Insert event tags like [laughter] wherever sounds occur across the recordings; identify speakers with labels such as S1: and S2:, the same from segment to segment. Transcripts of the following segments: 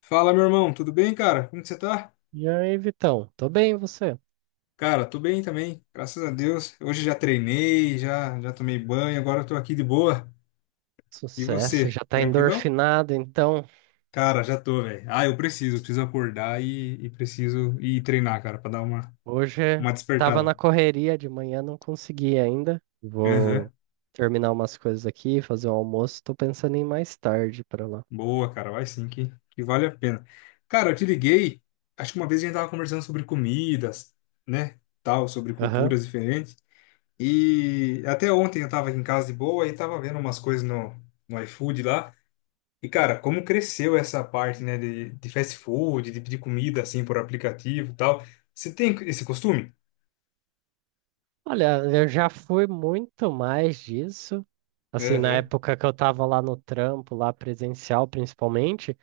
S1: Fala, meu irmão, tudo bem, cara? Como que você tá?
S2: E aí, Vitão? Tô bem, e você?
S1: Cara, tô bem também, graças a Deus. Hoje já treinei, já tomei banho, agora eu tô aqui de boa. E
S2: Sucesso,
S1: você,
S2: já tá
S1: tranquilão?
S2: endorfinado, então.
S1: Cara, já tô, velho. Ah, eu preciso acordar e preciso ir treinar, cara, pra dar
S2: Hoje
S1: uma
S2: tava
S1: despertada.
S2: na correria de manhã, não consegui ainda. Vou
S1: Aham.
S2: terminar umas coisas aqui, fazer um almoço. Tô pensando em ir mais tarde pra lá.
S1: Boa, cara, vai sim que vale a pena. Cara, eu te liguei, acho que uma vez a gente tava conversando sobre comidas, né? Tal, sobre
S2: Aham.
S1: culturas diferentes. E até ontem eu tava aqui em casa de boa e tava vendo umas coisas no iFood lá. E, cara, como cresceu essa parte, né, de fast food, de pedir comida, assim, por aplicativo e tal. Você tem esse costume?
S2: Olha, eu já fui muito mais disso. Assim, na
S1: Aham.
S2: época que eu tava lá no trampo, lá presencial principalmente,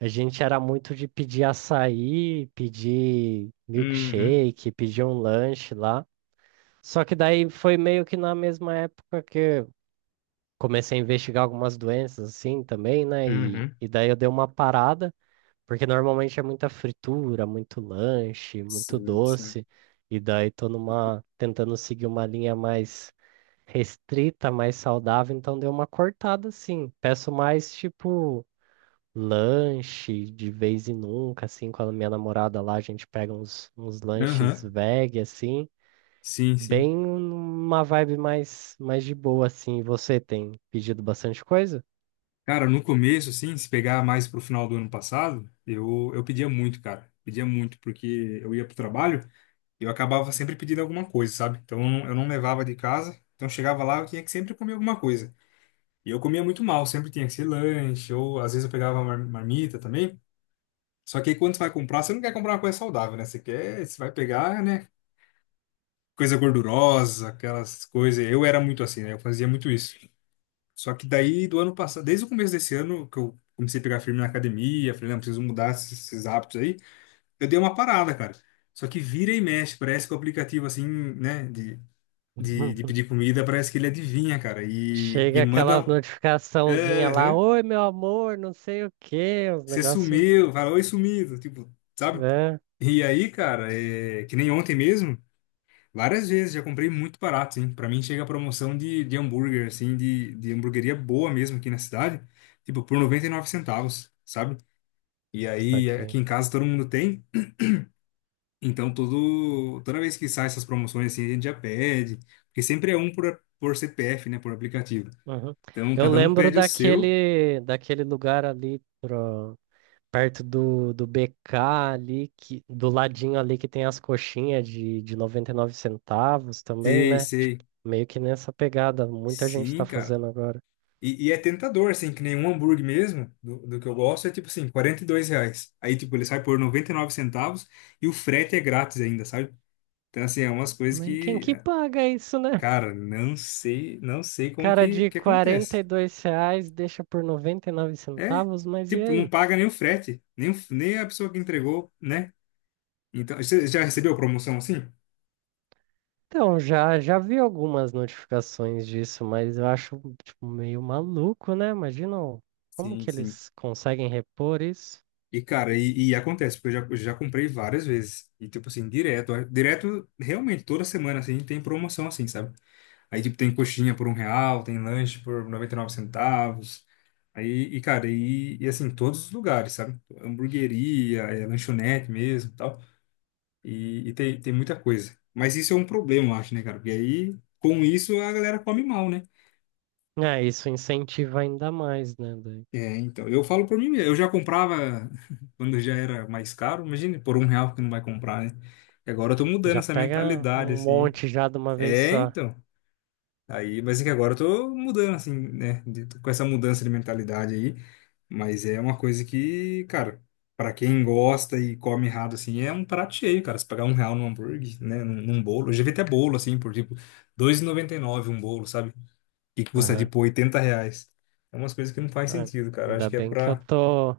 S2: a gente era muito de pedir açaí, pedir
S1: Uhum.
S2: milkshake, pedir um lanche lá. Só que daí foi meio que na mesma época que eu comecei a investigar algumas doenças assim também, né? E,
S1: Uhum.
S2: e daí eu dei uma parada, porque normalmente é muita fritura, muito lanche, muito
S1: Sim, sim.
S2: doce, e daí tô numa tentando seguir uma linha mais restrita, mais saudável, então dei uma cortada assim. Peço mais tipo lanche de vez em nunca, assim, com a minha namorada lá, a gente pega uns lanches
S1: Aham.
S2: veg assim.
S1: Sim, sim.
S2: Bem uma vibe mais, mais de boa, assim. Você tem pedido bastante coisa?
S1: Cara, no começo, assim, se pegar mais pro final do ano passado, eu pedia muito, cara. Pedia muito, porque eu ia pro trabalho. Eu acabava sempre pedindo alguma coisa, sabe? Então eu não levava de casa, então chegava lá eu tinha que sempre comer alguma coisa. E eu comia muito mal, sempre tinha que ser lanche, ou às vezes eu pegava marmita também. Só que aí quando você vai comprar, você não quer comprar uma coisa saudável, né? Você quer, você vai pegar, né? Coisa gordurosa, aquelas coisas. Eu era muito assim, né? Eu fazia muito isso. Só que daí do ano passado, desde o começo desse ano, que eu comecei a pegar firme na academia, falei, não, preciso mudar esses hábitos aí. Eu dei uma parada, cara. Só que vira e mexe, parece que o aplicativo, assim, né, de
S2: [laughs]
S1: pedir comida, parece que ele adivinha, cara, e
S2: Chega
S1: manda.
S2: aquela
S1: Um,
S2: notificaçãozinha lá,
S1: aham,
S2: oi, meu amor, não sei o quê, os
S1: você
S2: negócios,
S1: sumiu, fala, oi, sumido, tipo, sabe?
S2: né?
S1: E aí, cara, é, que nem ontem mesmo, várias vezes já comprei muito barato, hein? Pra mim chega a promoção de hambúrguer, assim, de hamburgueria boa mesmo aqui na cidade, tipo, por R$ 0,99, sabe? E aí,
S2: Saquei.
S1: aqui em casa todo mundo tem, então todo, toda vez que sai essas promoções, assim, a gente já pede, porque sempre é um por CPF, né, por aplicativo.
S2: Uhum.
S1: Então,
S2: Eu
S1: cada um
S2: lembro
S1: pede o seu.
S2: daquele lugar ali pro, perto do BK ali, que, do ladinho ali que tem as coxinhas de 99 centavos também,
S1: Sei,
S2: né? Tipo,
S1: sei.
S2: meio que nessa pegada, muita gente tá
S1: Sim, cara.
S2: fazendo agora.
S1: E é tentador, assim, que nem um hambúrguer mesmo, do que eu gosto, é tipo assim, R$ 42. Aí, tipo, ele sai por R$ 0,99 e o frete é grátis ainda, sabe? Então, assim, é umas coisas
S2: Mas quem
S1: que,
S2: que
S1: é,
S2: paga isso, né?
S1: cara, não sei, não sei como
S2: Cara, de
S1: que
S2: quarenta
S1: acontece.
S2: e dois reais deixa por 99
S1: É,
S2: centavos, mas e
S1: tipo, não
S2: aí?
S1: paga nem o frete, nem, nem a pessoa que entregou, né? Então, você já
S2: Que s-
S1: recebeu promoção assim?
S2: Então, já vi algumas notificações disso, mas eu acho tipo, meio maluco, né? Como
S1: Sim,
S2: que
S1: sim.
S2: eles conseguem repor isso.
S1: E, cara, e acontece, porque eu eu já comprei várias vezes. E, tipo assim, direto. Direto, realmente, toda semana, assim, tem promoção, assim, sabe? Aí, tipo, tem coxinha por R$ 1, tem lanche por R$ 0,99. Aí, e, cara, e assim, todos os lugares, sabe? Hamburgueria, é, lanchonete mesmo e tal. E, tem muita coisa. Mas isso é um problema, eu acho, né, cara? Porque aí, com isso, a galera come mal, né?
S2: É, isso incentiva ainda mais, né, daí?
S1: É, então, eu falo por mim mesmo. Eu já comprava [laughs] quando já era mais caro. Imagine por R$ 1 que não vai comprar, né? E agora eu tô mudando
S2: Já
S1: essa
S2: pega
S1: mentalidade,
S2: um
S1: assim.
S2: monte já de uma vez
S1: É,
S2: só.
S1: então. Aí, mas é que agora eu tô mudando, assim, né? Tô com essa mudança de mentalidade aí. Mas é uma coisa que, cara, pra quem gosta e come errado, assim, é um prato cheio, cara. Se pagar R$ 1 num hambúrguer, né? Num, num bolo. Eu já vi até bolo, assim, por tipo, 2,99 um bolo, sabe? E que custa
S2: Aham.
S1: tipo R$ 80. É umas coisas que não faz
S2: É,
S1: sentido, cara. Acho
S2: ainda
S1: que é
S2: bem que eu
S1: pra.
S2: tô...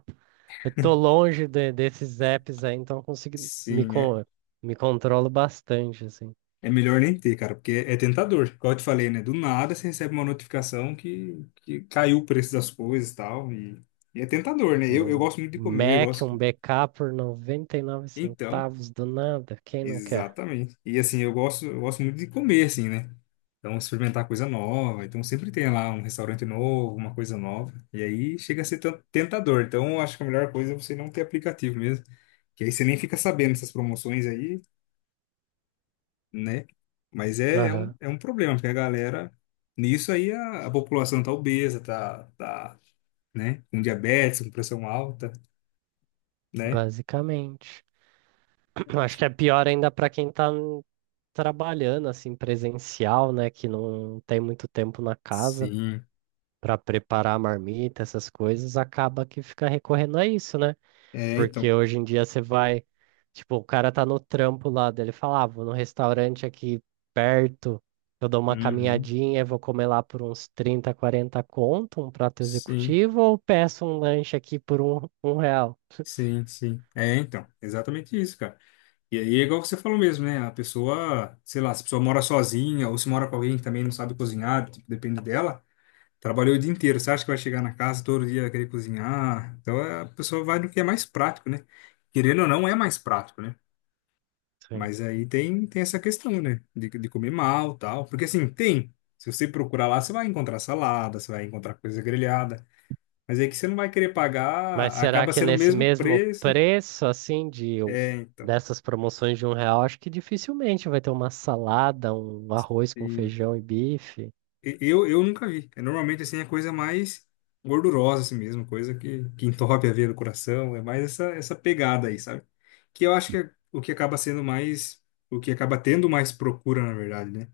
S2: Eu tô longe de- desses apps aí, então eu consigo me,
S1: Sim, é,
S2: con- me controlo bastante, assim.
S1: é melhor nem ter, cara, porque é tentador. Igual eu te falei, né? Do nada você recebe uma notificação que caiu o preço das coisas e tal, e é tentador, né? Eu
S2: Um
S1: gosto muito de comer, eu
S2: Mac, um
S1: gosto.
S2: BK por 99
S1: Então,
S2: centavos do nada, quem não quer?
S1: exatamente. E assim, eu gosto muito de comer, assim, né? Então, experimentar coisa nova. Então, sempre tem lá um restaurante novo, uma coisa nova. E aí chega a ser tentador. Então, eu acho que a melhor coisa é você não ter aplicativo mesmo. Que aí você nem fica sabendo essas promoções aí. Né? Mas é,
S2: Aham.
S1: é um problema, porque a galera, nisso aí a população tá obesa, tá, tá, né? Com diabetes, com pressão alta, né?
S2: Basicamente. [clears throat] Acho que é pior ainda para quem tá n- trabalhando, assim, presencial, né? Que não tem muito tempo na casa
S1: Sim,
S2: para preparar a marmita, essas coisas, acaba que fica recorrendo a isso, né?
S1: é,
S2: Porque
S1: então.
S2: hoje em dia você vai, tipo, o cara tá no trampo lá dele, fala, ah, vou num restaurante aqui perto, eu dou uma
S1: Uhum.
S2: caminhadinha, vou comer lá por uns 30 40 conto, um prato
S1: Sim,
S2: executivo, ou peço um lanche aqui por um real.
S1: sim, sim. É, então, exatamente isso, cara. E aí é igual você falou mesmo, né? A pessoa, sei lá, se a pessoa mora sozinha ou se mora com alguém que também não sabe cozinhar, tipo, depende dela, trabalhou o dia inteiro, você acha que vai chegar na casa todo dia vai querer cozinhar? Então é, a pessoa vai no que é mais prático, né? Querendo ou não, é mais prático, né?
S2: Sim.
S1: Mas aí tem essa questão, né? De comer mal, tal. Porque assim, tem. Se você procurar lá, você vai encontrar salada, você vai encontrar coisa grelhada. Mas aí que você não vai querer pagar,
S2: Mas será
S1: acaba
S2: que
S1: sendo o
S2: nesse
S1: mesmo
S2: mesmo
S1: preço.
S2: preço, assim,
S1: É, então.
S2: dessas promoções de um real, acho que dificilmente vai ter uma salada, um arroz com
S1: E,
S2: feijão e bife,
S1: eu nunca vi. É, normalmente, assim, é coisa mais gordurosa, assim mesmo. Coisa que entope a veia do coração. É mais essa, essa pegada aí, sabe? Que eu acho que é o que acaba sendo mais... O que acaba tendo mais procura, na verdade, né?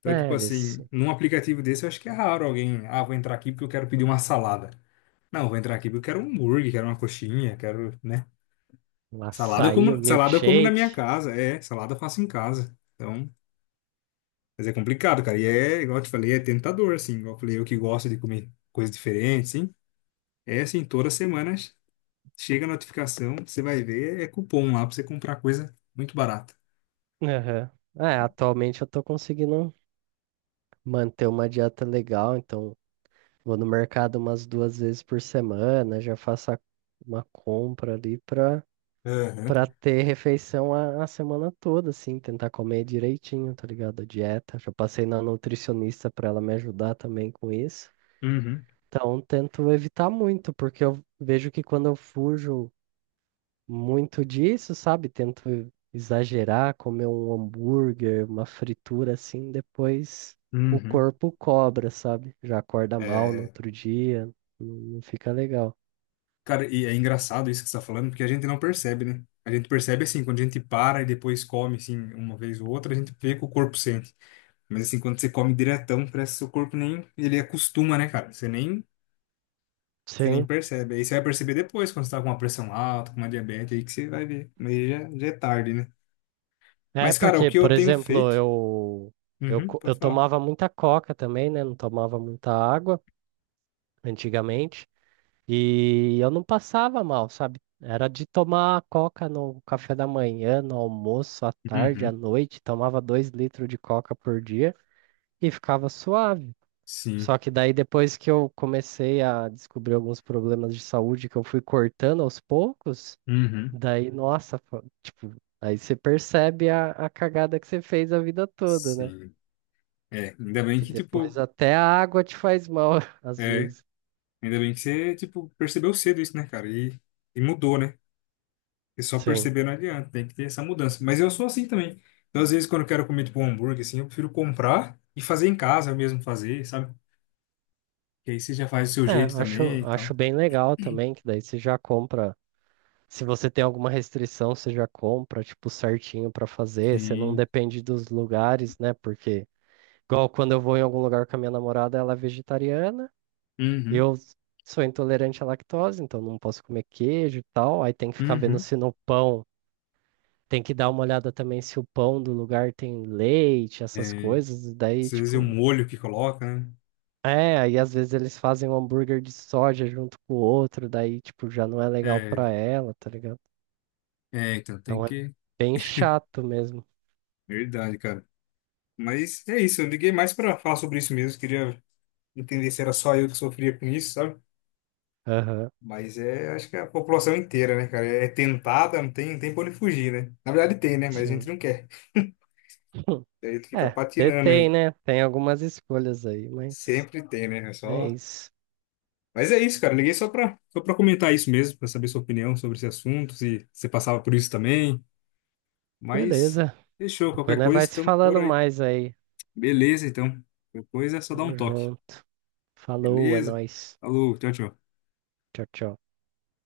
S1: Então,
S2: né?
S1: tipo
S2: Eles,
S1: assim, num aplicativo desse, eu acho que é raro alguém, ah, vou entrar aqui porque eu quero pedir uma salada. Não, vou entrar aqui porque eu quero um hambúrguer, quero uma coxinha, quero, né?
S2: um açaí, um
S1: Salada eu como na minha
S2: milkshake.
S1: casa, é, salada eu faço em casa. Então, mas é complicado, cara. E é, igual eu te falei, é tentador, assim, igual eu falei, eu que gosto de comer coisas diferentes, sim. É assim, todas as semanas chega a notificação, você vai ver, é cupom lá pra você comprar coisa muito barata.
S2: Aham. É, atualmente eu tô conseguindo manter uma dieta legal, então vou no mercado umas 2 vezes por semana, uma compra ali pra,
S1: Aham.
S2: pra ter refeição a semana toda, assim, tentar comer direitinho, tá ligado? A dieta. Já passei na nutricionista pra ela me ajudar também com isso.
S1: Uhum,
S2: Então, tento evitar muito, porque eu vejo que quando eu fujo muito disso, sabe? Tento exagerar, comer um hambúrguer, uma fritura assim, depois o
S1: uhum.
S2: corpo cobra, sabe? Já acorda mal no
S1: É,
S2: outro dia, não fica legal.
S1: cara, e é engraçado isso que você tá falando, porque a gente não percebe, né? A gente percebe assim, quando a gente para e depois come, assim, uma vez ou outra, a gente vê que o corpo sente. Mas assim, quando você come diretão, parece que seu corpo nem, ele acostuma, né, cara? Você nem
S2: Sim.
S1: percebe. Aí você vai perceber depois, quando você tá com uma pressão alta, com uma diabetes, aí que você vai ver. Mas aí já, já é tarde, né?
S2: É
S1: Mas, cara, o
S2: porque,
S1: que eu
S2: por
S1: tenho
S2: exemplo,
S1: feito... Uhum,
S2: eu
S1: pode falar.
S2: tomava muita coca também, né? Não tomava muita água antigamente. E eu não passava mal, sabe? Era de tomar coca no café da manhã, no almoço, à tarde, à
S1: Uhum,
S2: noite. Tomava 2 litros de coca por dia e ficava suave.
S1: sim.
S2: Só que daí depois que eu comecei a descobrir alguns problemas de saúde que eu fui cortando aos poucos,
S1: Uhum,
S2: daí, nossa, tipo, aí você percebe a cagada que você fez a vida toda, né?
S1: sim. É, ainda bem
S2: Que
S1: que,
S2: depois
S1: tipo,
S2: até a água te faz mal, [laughs] às
S1: é,
S2: vezes.
S1: ainda bem que você, tipo, percebeu cedo isso, né, cara? E mudou, né? E só
S2: Sim.
S1: perceber não adianta, tem que ter essa mudança. Mas eu sou assim também. Então, às vezes, quando eu quero comer tipo um hambúrguer, assim, eu prefiro comprar e fazer em casa, eu mesmo fazer, sabe? Que aí você já faz do seu
S2: É,
S1: jeito
S2: acho,
S1: também e tal.
S2: acho bem legal também, que daí você já compra. Se você tem alguma restrição, você já compra, tipo, certinho pra fazer. Você não
S1: Sim.
S2: depende dos lugares, né? Porque... Igual quando eu vou em algum lugar com a minha namorada, ela é vegetariana,
S1: Uhum.
S2: eu sou intolerante à lactose, então não posso comer queijo e tal. Aí tem que ficar vendo
S1: Uhum.
S2: se no pão, tem que dar uma olhada também se o pão do lugar tem leite, essas
S1: É,
S2: coisas.
S1: às
S2: Daí,
S1: vezes é o
S2: tipo,
S1: molho que coloca, né?
S2: é, aí às vezes eles fazem um hambúrguer de soja junto com o outro, daí, tipo, já não é legal
S1: É,
S2: pra ela, tá ligado?
S1: então tem
S2: Então é
S1: que.
S2: bem chato mesmo.
S1: Verdade, cara. Mas é isso, eu liguei mais pra falar sobre isso mesmo. Queria entender se era só eu que sofria com isso, sabe?
S2: Aham,
S1: Mas é, acho que é a população inteira, né, cara? É tentada, não tem pra onde fugir, né? Na verdade tem, né? Mas a gente
S2: sim.
S1: não quer.
S2: [laughs]
S1: Daí tu fica
S2: É,
S1: patinando
S2: detém,
S1: aí.
S2: né? Tem algumas escolhas aí, mas
S1: Sempre tem, né? É só...
S2: é isso.
S1: Mas é isso, cara. Liguei só pra comentar isso mesmo, pra saber sua opinião sobre esse assunto, se você passava por isso também. Mas
S2: Beleza.
S1: fechou,
S2: Depois
S1: qualquer
S2: nós vai
S1: coisa,
S2: se
S1: estamos por
S2: falando
S1: aí.
S2: mais aí.
S1: Beleza, então. Qualquer coisa é só dar um
S2: Tamo
S1: toque.
S2: junto. Falou, é
S1: Beleza?
S2: nóis.
S1: Falou, tchau, tchau.
S2: Tchau, tchau.